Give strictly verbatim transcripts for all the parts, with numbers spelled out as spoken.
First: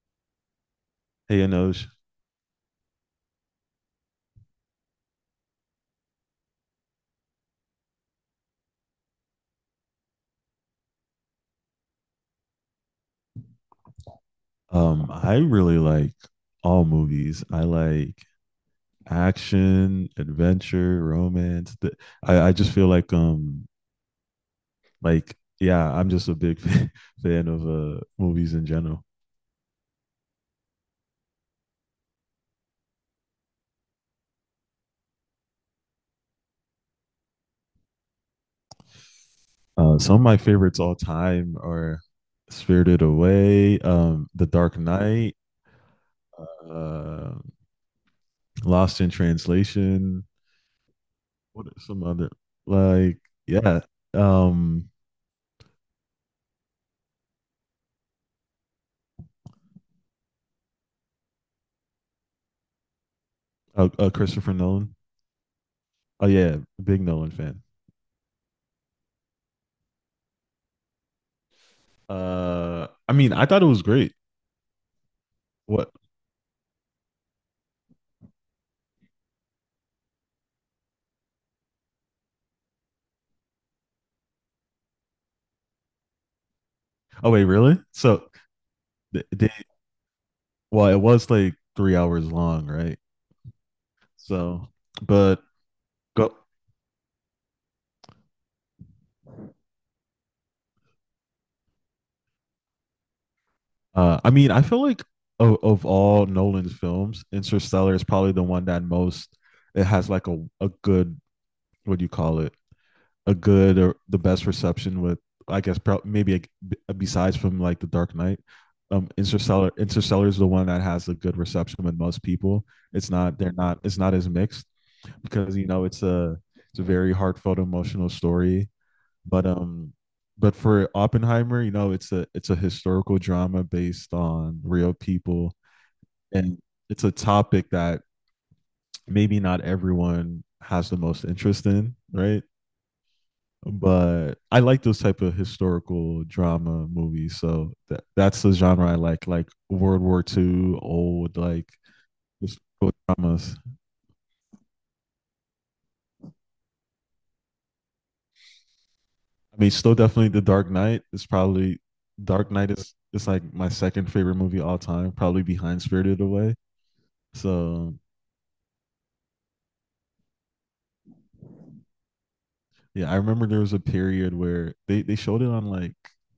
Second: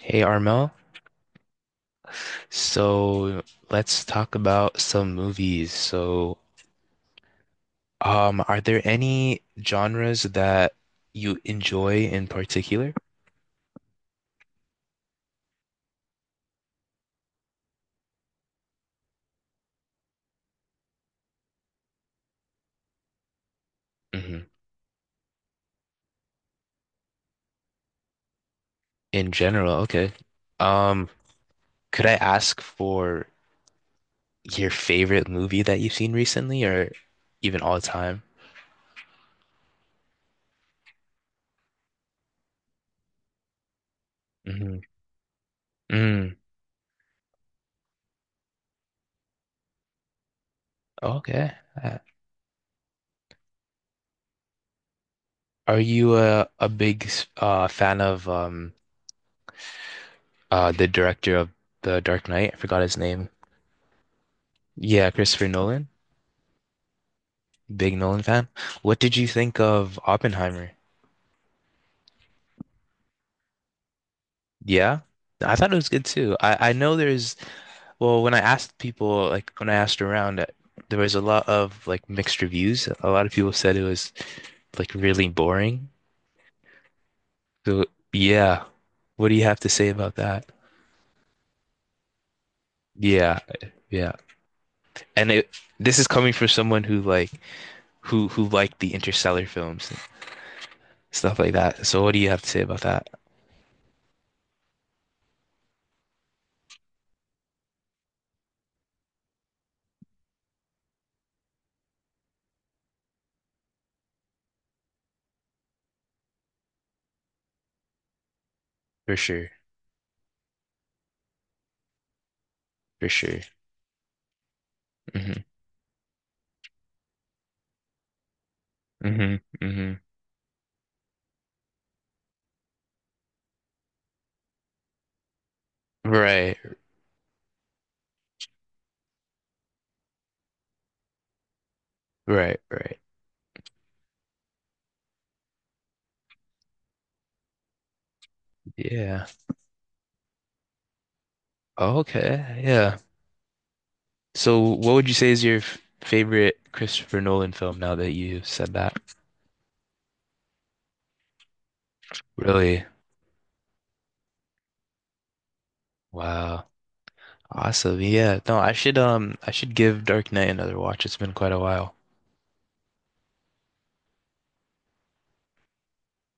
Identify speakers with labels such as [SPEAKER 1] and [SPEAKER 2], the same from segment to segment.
[SPEAKER 1] Hey Armel,
[SPEAKER 2] Hey, Anoj.
[SPEAKER 1] so let's talk about some movies. So, um, are there any genres that you enjoy in particular?
[SPEAKER 2] Um, I really like all movies. I like action, adventure, romance. The, I, I just feel like um
[SPEAKER 1] Hmm.
[SPEAKER 2] like yeah, I'm just a big fan fan of uh movies in general.
[SPEAKER 1] In general, okay. Um, could I ask for your favorite movie that you've seen recently or even all time?
[SPEAKER 2] Uh, some of my favorites all time are Spirited Away, um, The
[SPEAKER 1] Mm-hmm.
[SPEAKER 2] Dark Knight,
[SPEAKER 1] Mm,
[SPEAKER 2] uh, Lost in Translation.
[SPEAKER 1] okay.
[SPEAKER 2] What are
[SPEAKER 1] Uh,
[SPEAKER 2] some other like yeah, um,
[SPEAKER 1] Are you a a big s- uh fan of um uh the director of The Dark Knight? I forgot his name.
[SPEAKER 2] uh, uh, Christopher Nolan.
[SPEAKER 1] Yeah, Christopher Nolan.
[SPEAKER 2] Oh yeah, big Nolan fan.
[SPEAKER 1] Big Nolan fan. What did you think of Oppenheimer?
[SPEAKER 2] Uh, I mean, I thought it was great.
[SPEAKER 1] Yeah. I thought it was
[SPEAKER 2] What?
[SPEAKER 1] good too. I I know there's well, when I asked people, like when I asked around uh, there was a lot of like mixed reviews. A lot of people said it was like really boring.
[SPEAKER 2] Oh wait, really?
[SPEAKER 1] So
[SPEAKER 2] So
[SPEAKER 1] yeah.
[SPEAKER 2] th-
[SPEAKER 1] What do you
[SPEAKER 2] they,
[SPEAKER 1] have to say about that?
[SPEAKER 2] well, it was like three hours long, right?
[SPEAKER 1] Yeah. Yeah.
[SPEAKER 2] So,
[SPEAKER 1] and
[SPEAKER 2] but
[SPEAKER 1] it This is coming
[SPEAKER 2] go.
[SPEAKER 1] from someone who like who who liked the Interstellar films and stuff like that, so what do you have to say about that?
[SPEAKER 2] Uh, I mean, I feel like of, of all Nolan's films, Interstellar is probably the one that most it has like a a good what do you call it? A good or the best reception with I guess prob- maybe a, b- besides from like The Dark Knight. Um,
[SPEAKER 1] For sure.
[SPEAKER 2] Interstellar Interstellar is the one that has a good reception with most people.
[SPEAKER 1] For
[SPEAKER 2] It's not
[SPEAKER 1] sure.
[SPEAKER 2] they're not it's not as mixed,
[SPEAKER 1] Hmm.
[SPEAKER 2] because you know it's a it's a very heartfelt emotional story.
[SPEAKER 1] Hmm.
[SPEAKER 2] but um
[SPEAKER 1] Hmm.
[SPEAKER 2] but for Oppenheimer, you know, it's a it's a historical drama based on real people,
[SPEAKER 1] Right,
[SPEAKER 2] and it's a topic that maybe not everyone has the most interest in, right?
[SPEAKER 1] right, right.
[SPEAKER 2] But I like those type of historical drama movies. So that, that's the genre I
[SPEAKER 1] Yeah,
[SPEAKER 2] like like World War Two, old like
[SPEAKER 1] okay,
[SPEAKER 2] historical
[SPEAKER 1] yeah.
[SPEAKER 2] dramas.
[SPEAKER 1] So what would you say is your f- favorite Christopher Nolan film, now that you said that?
[SPEAKER 2] I mean, still definitely The Dark Knight is probably Dark Knight
[SPEAKER 1] Really?
[SPEAKER 2] is is like my second favorite movie all time, probably behind Spirited Away.
[SPEAKER 1] Wow.
[SPEAKER 2] So
[SPEAKER 1] Awesome. Yeah, no, I should um I should give Dark Knight another watch, it's been quite a while.
[SPEAKER 2] yeah, I remember there was a period where they they showed it on like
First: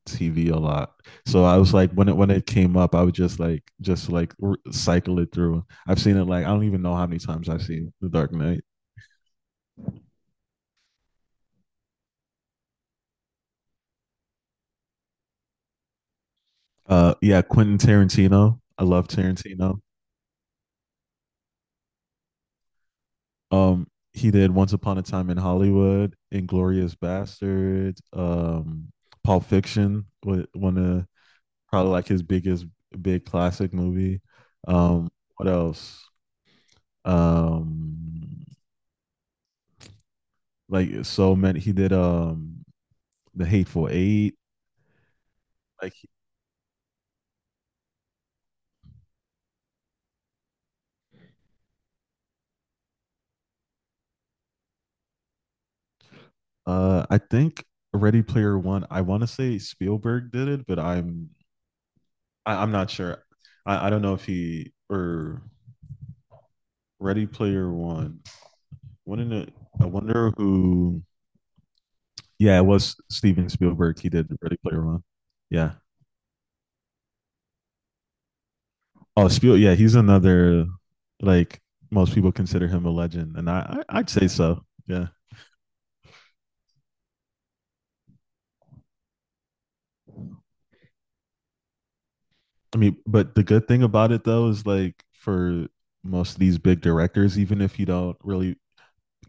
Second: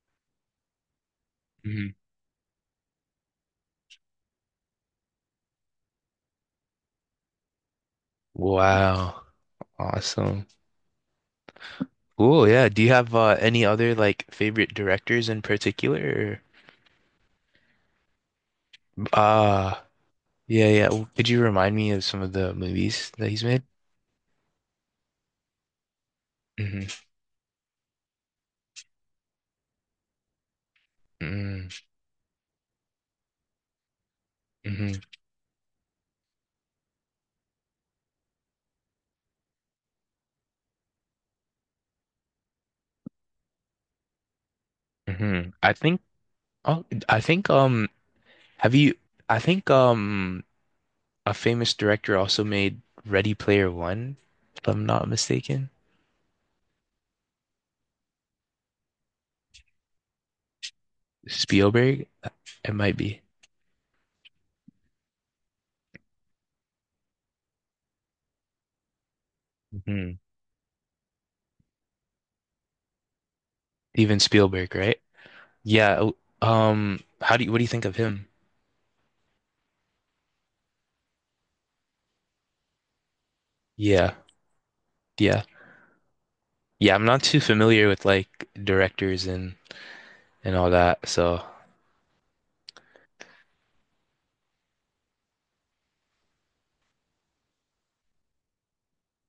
[SPEAKER 2] T V a lot. So I was like,
[SPEAKER 1] Hmm.
[SPEAKER 2] when it when it came up, I would just like just like r- cycle it through. I've seen it like I don't even know how many times I've seen The Dark Knight.
[SPEAKER 1] Wow. Awesome. Cool, yeah. Do you have uh, any other like favorite directors in particular? Or-
[SPEAKER 2] Uh, yeah, Quentin Tarantino. I love Tarantino.
[SPEAKER 1] Ah, yeah, yeah. W- Could you remind me of some of the movies that he's made?
[SPEAKER 2] Um, he did Once Upon a Time in Hollywood, Inglorious
[SPEAKER 1] Hmm.
[SPEAKER 2] Bastard, um, Pulp Fiction, wa- one of
[SPEAKER 1] Hmm.
[SPEAKER 2] probably like his biggest big classic movie.
[SPEAKER 1] Hmm.
[SPEAKER 2] Um, what else? Um, like so many. He did um The Hateful Eight.
[SPEAKER 1] hmm I
[SPEAKER 2] Like
[SPEAKER 1] think Oh, I think um have you I think um a famous director also made Ready Player One, if I'm not mistaken.
[SPEAKER 2] uh, I think Ready Player One. I want to say Spielberg did it, but I'm
[SPEAKER 1] Spielberg?
[SPEAKER 2] I, I'm
[SPEAKER 1] It
[SPEAKER 2] not
[SPEAKER 1] might be.
[SPEAKER 2] sure. I, I don't know if he or Ready Player One. Wouldn't it? I
[SPEAKER 1] Hmm.
[SPEAKER 2] wonder who Yeah, it was Steven Spielberg. He
[SPEAKER 1] Steven
[SPEAKER 2] did Ready
[SPEAKER 1] Spielberg,
[SPEAKER 2] Player
[SPEAKER 1] right?
[SPEAKER 2] One. Yeah.
[SPEAKER 1] Yeah. w- Um, how do you what do you think of him?
[SPEAKER 2] Oh, Spiel. Yeah, he's another like most people consider him a legend, and I, I I'd
[SPEAKER 1] Yeah.
[SPEAKER 2] say so. Yeah.
[SPEAKER 1] Yeah. Yeah, I'm not too familiar with like directors and and all that. So
[SPEAKER 2] I mean, but the good thing about it though is like for most of these big directors, even if you don't really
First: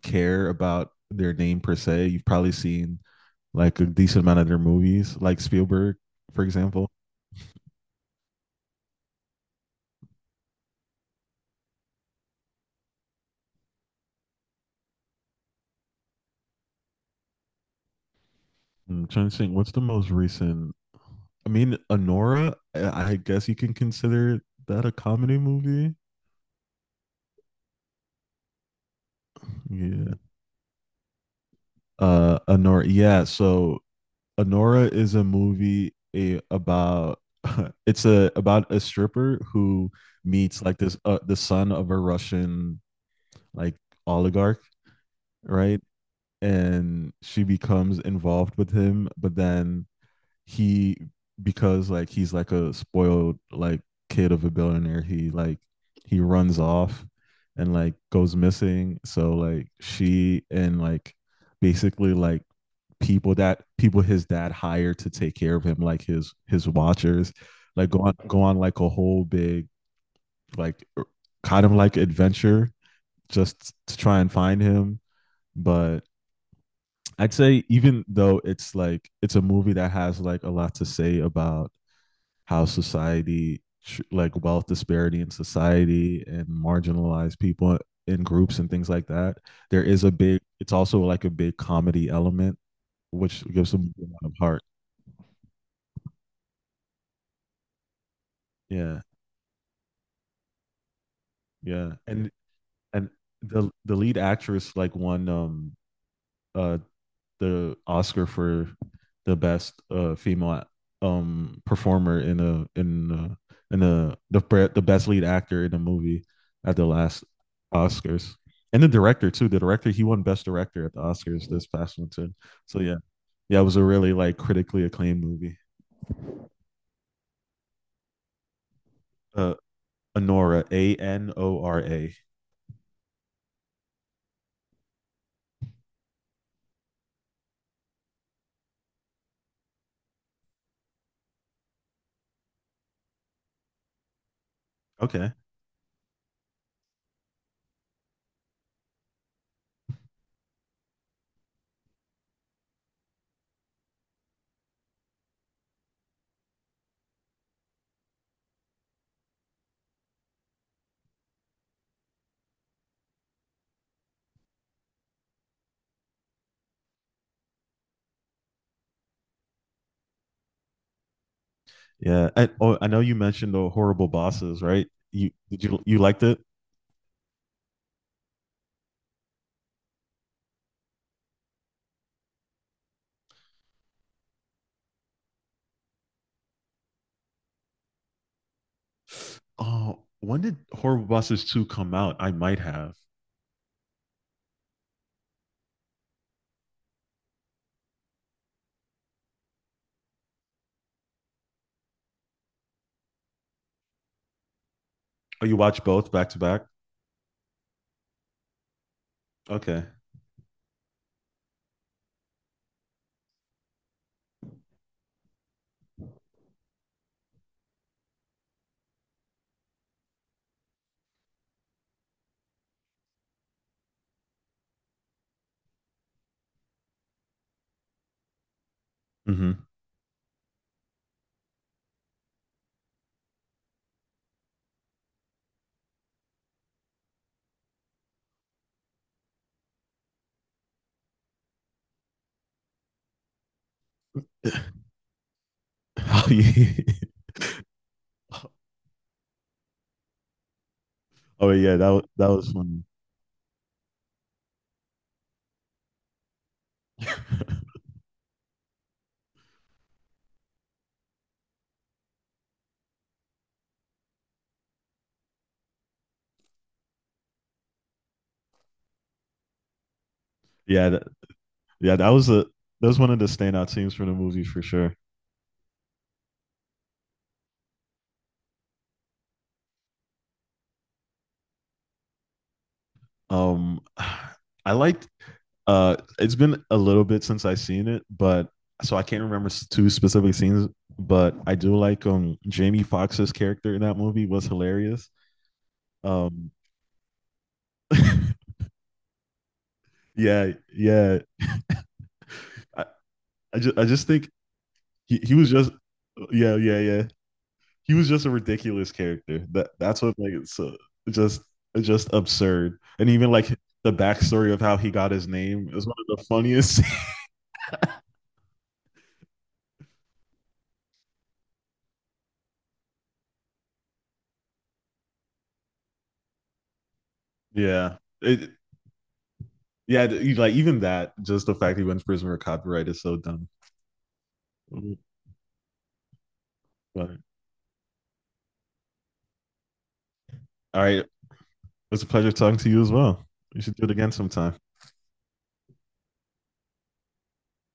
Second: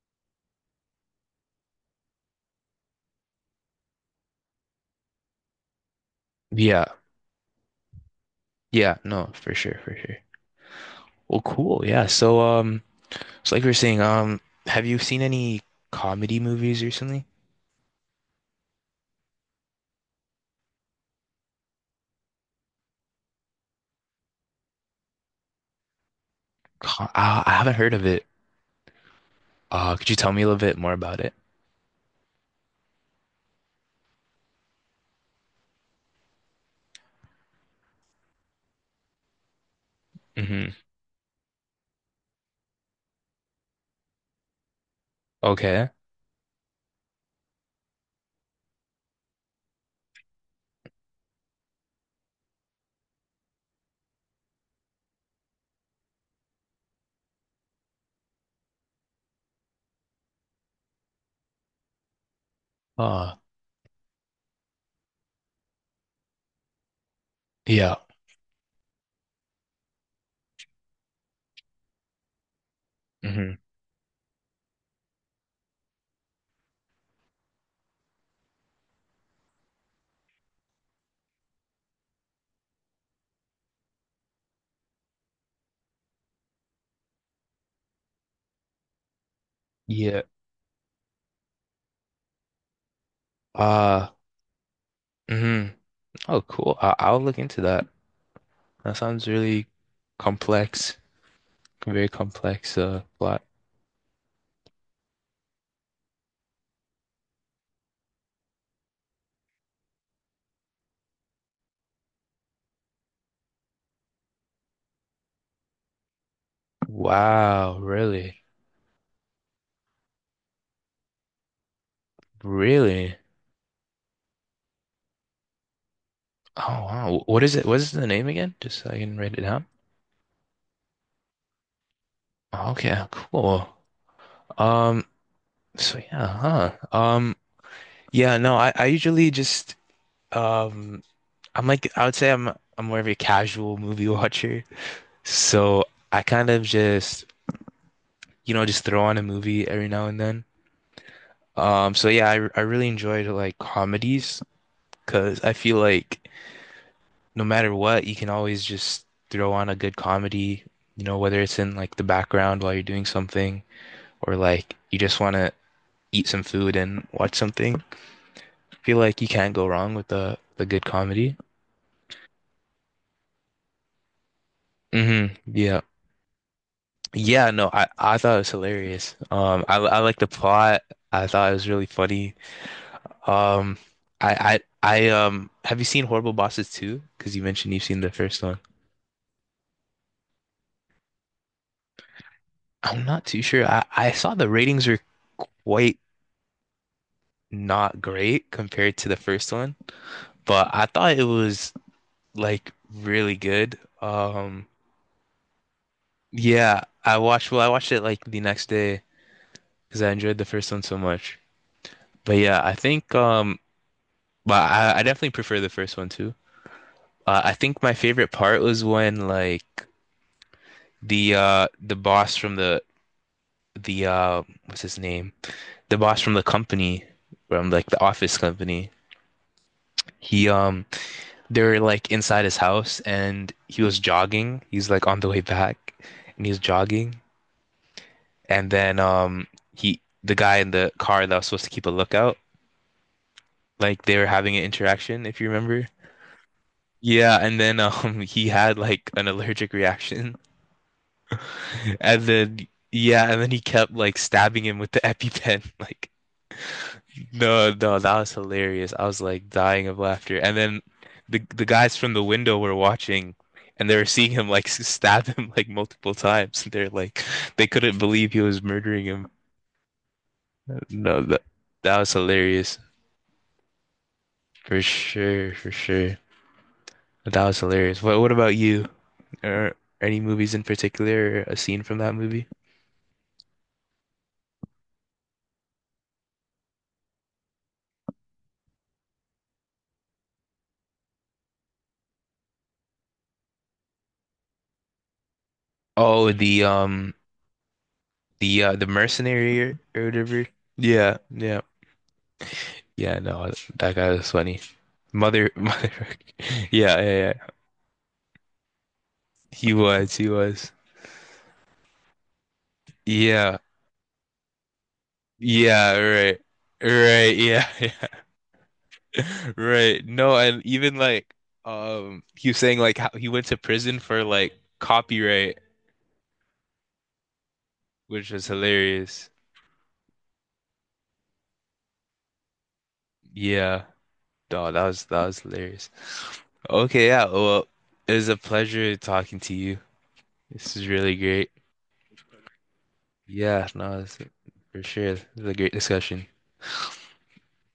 [SPEAKER 2] care about their name per se, you've probably seen like a decent amount of their movies, like Spielberg, for
[SPEAKER 1] yeah,
[SPEAKER 2] example.
[SPEAKER 1] yeah, no, for sure, for sure. Well, cool. Yeah. So um, so like we were saying, um, have you seen any comedy movies recently?
[SPEAKER 2] I'm trying to think, what's the most recent I mean, Anora, uh, I guess you can consider that a comedy movie.
[SPEAKER 1] Co I, I haven't heard of it. Uh, could you
[SPEAKER 2] Yeah.
[SPEAKER 1] tell me a little bit more about it?
[SPEAKER 2] Uh, Anora. Yeah. So Anora is a movie a, about it's a about a stripper who meets
[SPEAKER 1] Hmm.
[SPEAKER 2] like this uh, the son of a Russian like oligarch, right?
[SPEAKER 1] Okay.
[SPEAKER 2] And she becomes involved with him, but then he because like he's like a spoiled like kid of a billionaire, he like he runs off and like goes missing. So like she and like basically like people
[SPEAKER 1] Uh,
[SPEAKER 2] that people his dad hired to take care of him, like his his watchers, like
[SPEAKER 1] yeah.
[SPEAKER 2] go on go on like a whole big like er, kind of like adventure
[SPEAKER 1] Hmm.
[SPEAKER 2] just to try and find him. But I'd say even though it's like it's a movie that has like a lot to say about how society like wealth disparity in society and marginalized people in groups and things like that. There is a
[SPEAKER 1] Yeah.
[SPEAKER 2] big, it's also like a big comedy element, which gives them a
[SPEAKER 1] Uh,
[SPEAKER 2] lot of heart.
[SPEAKER 1] hmm. Oh, cool. I, I'll look into that. That
[SPEAKER 2] Yeah,
[SPEAKER 1] sounds really complex,
[SPEAKER 2] yeah.
[SPEAKER 1] very
[SPEAKER 2] and
[SPEAKER 1] complex uh
[SPEAKER 2] and
[SPEAKER 1] plot.
[SPEAKER 2] the the lead actress like won um uh the Oscar for the best uh, female um, performer in a in a, in a the the best lead actor in a movie at the last
[SPEAKER 1] Wow,
[SPEAKER 2] Oscars.
[SPEAKER 1] really?
[SPEAKER 2] And the director too. The director, he won best director at the Oscars this past one too. So yeah,
[SPEAKER 1] Really?
[SPEAKER 2] yeah, it was a really like critically acclaimed movie.
[SPEAKER 1] Oh wow. What is it? What is the name again? Just so I can write it
[SPEAKER 2] Uh,
[SPEAKER 1] down.
[SPEAKER 2] Anora, A N O R A.
[SPEAKER 1] Okay, cool. Um, so yeah, huh. Um, yeah, no, I, I usually just um I'm like I would say I'm I'm more of a casual movie watcher.
[SPEAKER 2] Okay,
[SPEAKER 1] So I kind of just, you know, just throw on a movie every now and then. Um, so yeah, I I really enjoyed like comedies because I feel like no matter what, you can always just throw on a good comedy, you know, whether it's in like the background while you're doing something or like you just want to eat some food and watch something. I feel like you can't go wrong with the the good comedy.
[SPEAKER 2] yeah. I, oh, I know you mentioned the Horrible Bosses, right?
[SPEAKER 1] Hmm.
[SPEAKER 2] You did you
[SPEAKER 1] Yeah.
[SPEAKER 2] you liked it?
[SPEAKER 1] Yeah, no, I I thought it was hilarious. Um I I like the plot. I thought it was really funny. Um I I I um Have you seen Horrible Bosses two? Because you mentioned you've seen the first one.
[SPEAKER 2] Oh, when did Horrible Bosses two come out? I might have.
[SPEAKER 1] I'm not too sure. I I saw the ratings were quite not great compared to the first one, but I thought it was like really good. Um,
[SPEAKER 2] Oh, you watch both back to back?
[SPEAKER 1] yeah, I watched, well, I watched it like the next day
[SPEAKER 2] Okay.
[SPEAKER 1] because I enjoyed the first one so much. But yeah, I think, um, but I, I definitely prefer the first one too. Uh, I think my favorite part was when like the uh the boss from the the uh what's his name? The boss from the company, from like the office company.
[SPEAKER 2] Hmm.
[SPEAKER 1] He um They were like inside his house and he was jogging. He's like on the way back and he's jogging. And then um he the guy in the car that was supposed to keep a lookout, like they were having an interaction, if you remember.
[SPEAKER 2] Oh yeah.
[SPEAKER 1] Yeah, and then um he had like an allergic reaction.
[SPEAKER 2] Oh yeah, that wa-
[SPEAKER 1] And
[SPEAKER 2] that was
[SPEAKER 1] then
[SPEAKER 2] funny.
[SPEAKER 1] yeah, and then he kept like stabbing him with the EpiPen. Like no, no, that was hilarious. I was like dying of laughter. And then the the guys from the window were watching and they were seeing him like s- stab him like multiple times. They're like they couldn't believe he was murdering him.
[SPEAKER 2] Yeah, that,
[SPEAKER 1] No, that
[SPEAKER 2] yeah,
[SPEAKER 1] that
[SPEAKER 2] that
[SPEAKER 1] was
[SPEAKER 2] was a
[SPEAKER 1] hilarious.
[SPEAKER 2] that was one of the standout scenes from the movie for
[SPEAKER 1] For
[SPEAKER 2] sure.
[SPEAKER 1] sure, for sure. That was hilarious. What what about you? Or any movies in particular or a scene from that movie?
[SPEAKER 2] Um, I liked. Uh, it's been a little bit since I seen it, but so I can't remember s- two specific scenes. But I do like um Jamie Foxx's character in that movie was hilarious.
[SPEAKER 1] Oh,
[SPEAKER 2] Um,
[SPEAKER 1] the um the uh the mercenary, or, or whatever.
[SPEAKER 2] yeah,
[SPEAKER 1] Yeah,
[SPEAKER 2] yeah.
[SPEAKER 1] yeah.
[SPEAKER 2] I,
[SPEAKER 1] Yeah, no,
[SPEAKER 2] I just I
[SPEAKER 1] that
[SPEAKER 2] just
[SPEAKER 1] guy
[SPEAKER 2] think
[SPEAKER 1] was funny.
[SPEAKER 2] he, he was
[SPEAKER 1] Mother,
[SPEAKER 2] just
[SPEAKER 1] mother.
[SPEAKER 2] yeah yeah
[SPEAKER 1] Yeah,
[SPEAKER 2] yeah
[SPEAKER 1] yeah, yeah.
[SPEAKER 2] he was just a ridiculous character. That
[SPEAKER 1] He
[SPEAKER 2] that's
[SPEAKER 1] was,
[SPEAKER 2] what
[SPEAKER 1] he
[SPEAKER 2] like it's uh,
[SPEAKER 1] was.
[SPEAKER 2] just just absurd. And even like
[SPEAKER 1] Yeah,
[SPEAKER 2] the backstory of how he got his name is
[SPEAKER 1] yeah,
[SPEAKER 2] one of the
[SPEAKER 1] right,
[SPEAKER 2] funniest.
[SPEAKER 1] right, yeah, yeah, right. No, and even like, um, he was saying like how he went to prison for like copyright,
[SPEAKER 2] yeah,
[SPEAKER 1] which was
[SPEAKER 2] it,
[SPEAKER 1] hilarious.
[SPEAKER 2] yeah, you- like even that, just the fact he went to prison for copyright is so dumb.
[SPEAKER 1] Yeah, no, that was that was hilarious. Okay,
[SPEAKER 2] But
[SPEAKER 1] yeah. Well, it was a pleasure talking to you. This
[SPEAKER 2] All
[SPEAKER 1] is
[SPEAKER 2] right,
[SPEAKER 1] really great.
[SPEAKER 2] it's a pleasure talking to you as well. We
[SPEAKER 1] Yeah,
[SPEAKER 2] should do it
[SPEAKER 1] no,
[SPEAKER 2] again
[SPEAKER 1] it's,
[SPEAKER 2] sometime.
[SPEAKER 1] For sure. It was a great discussion.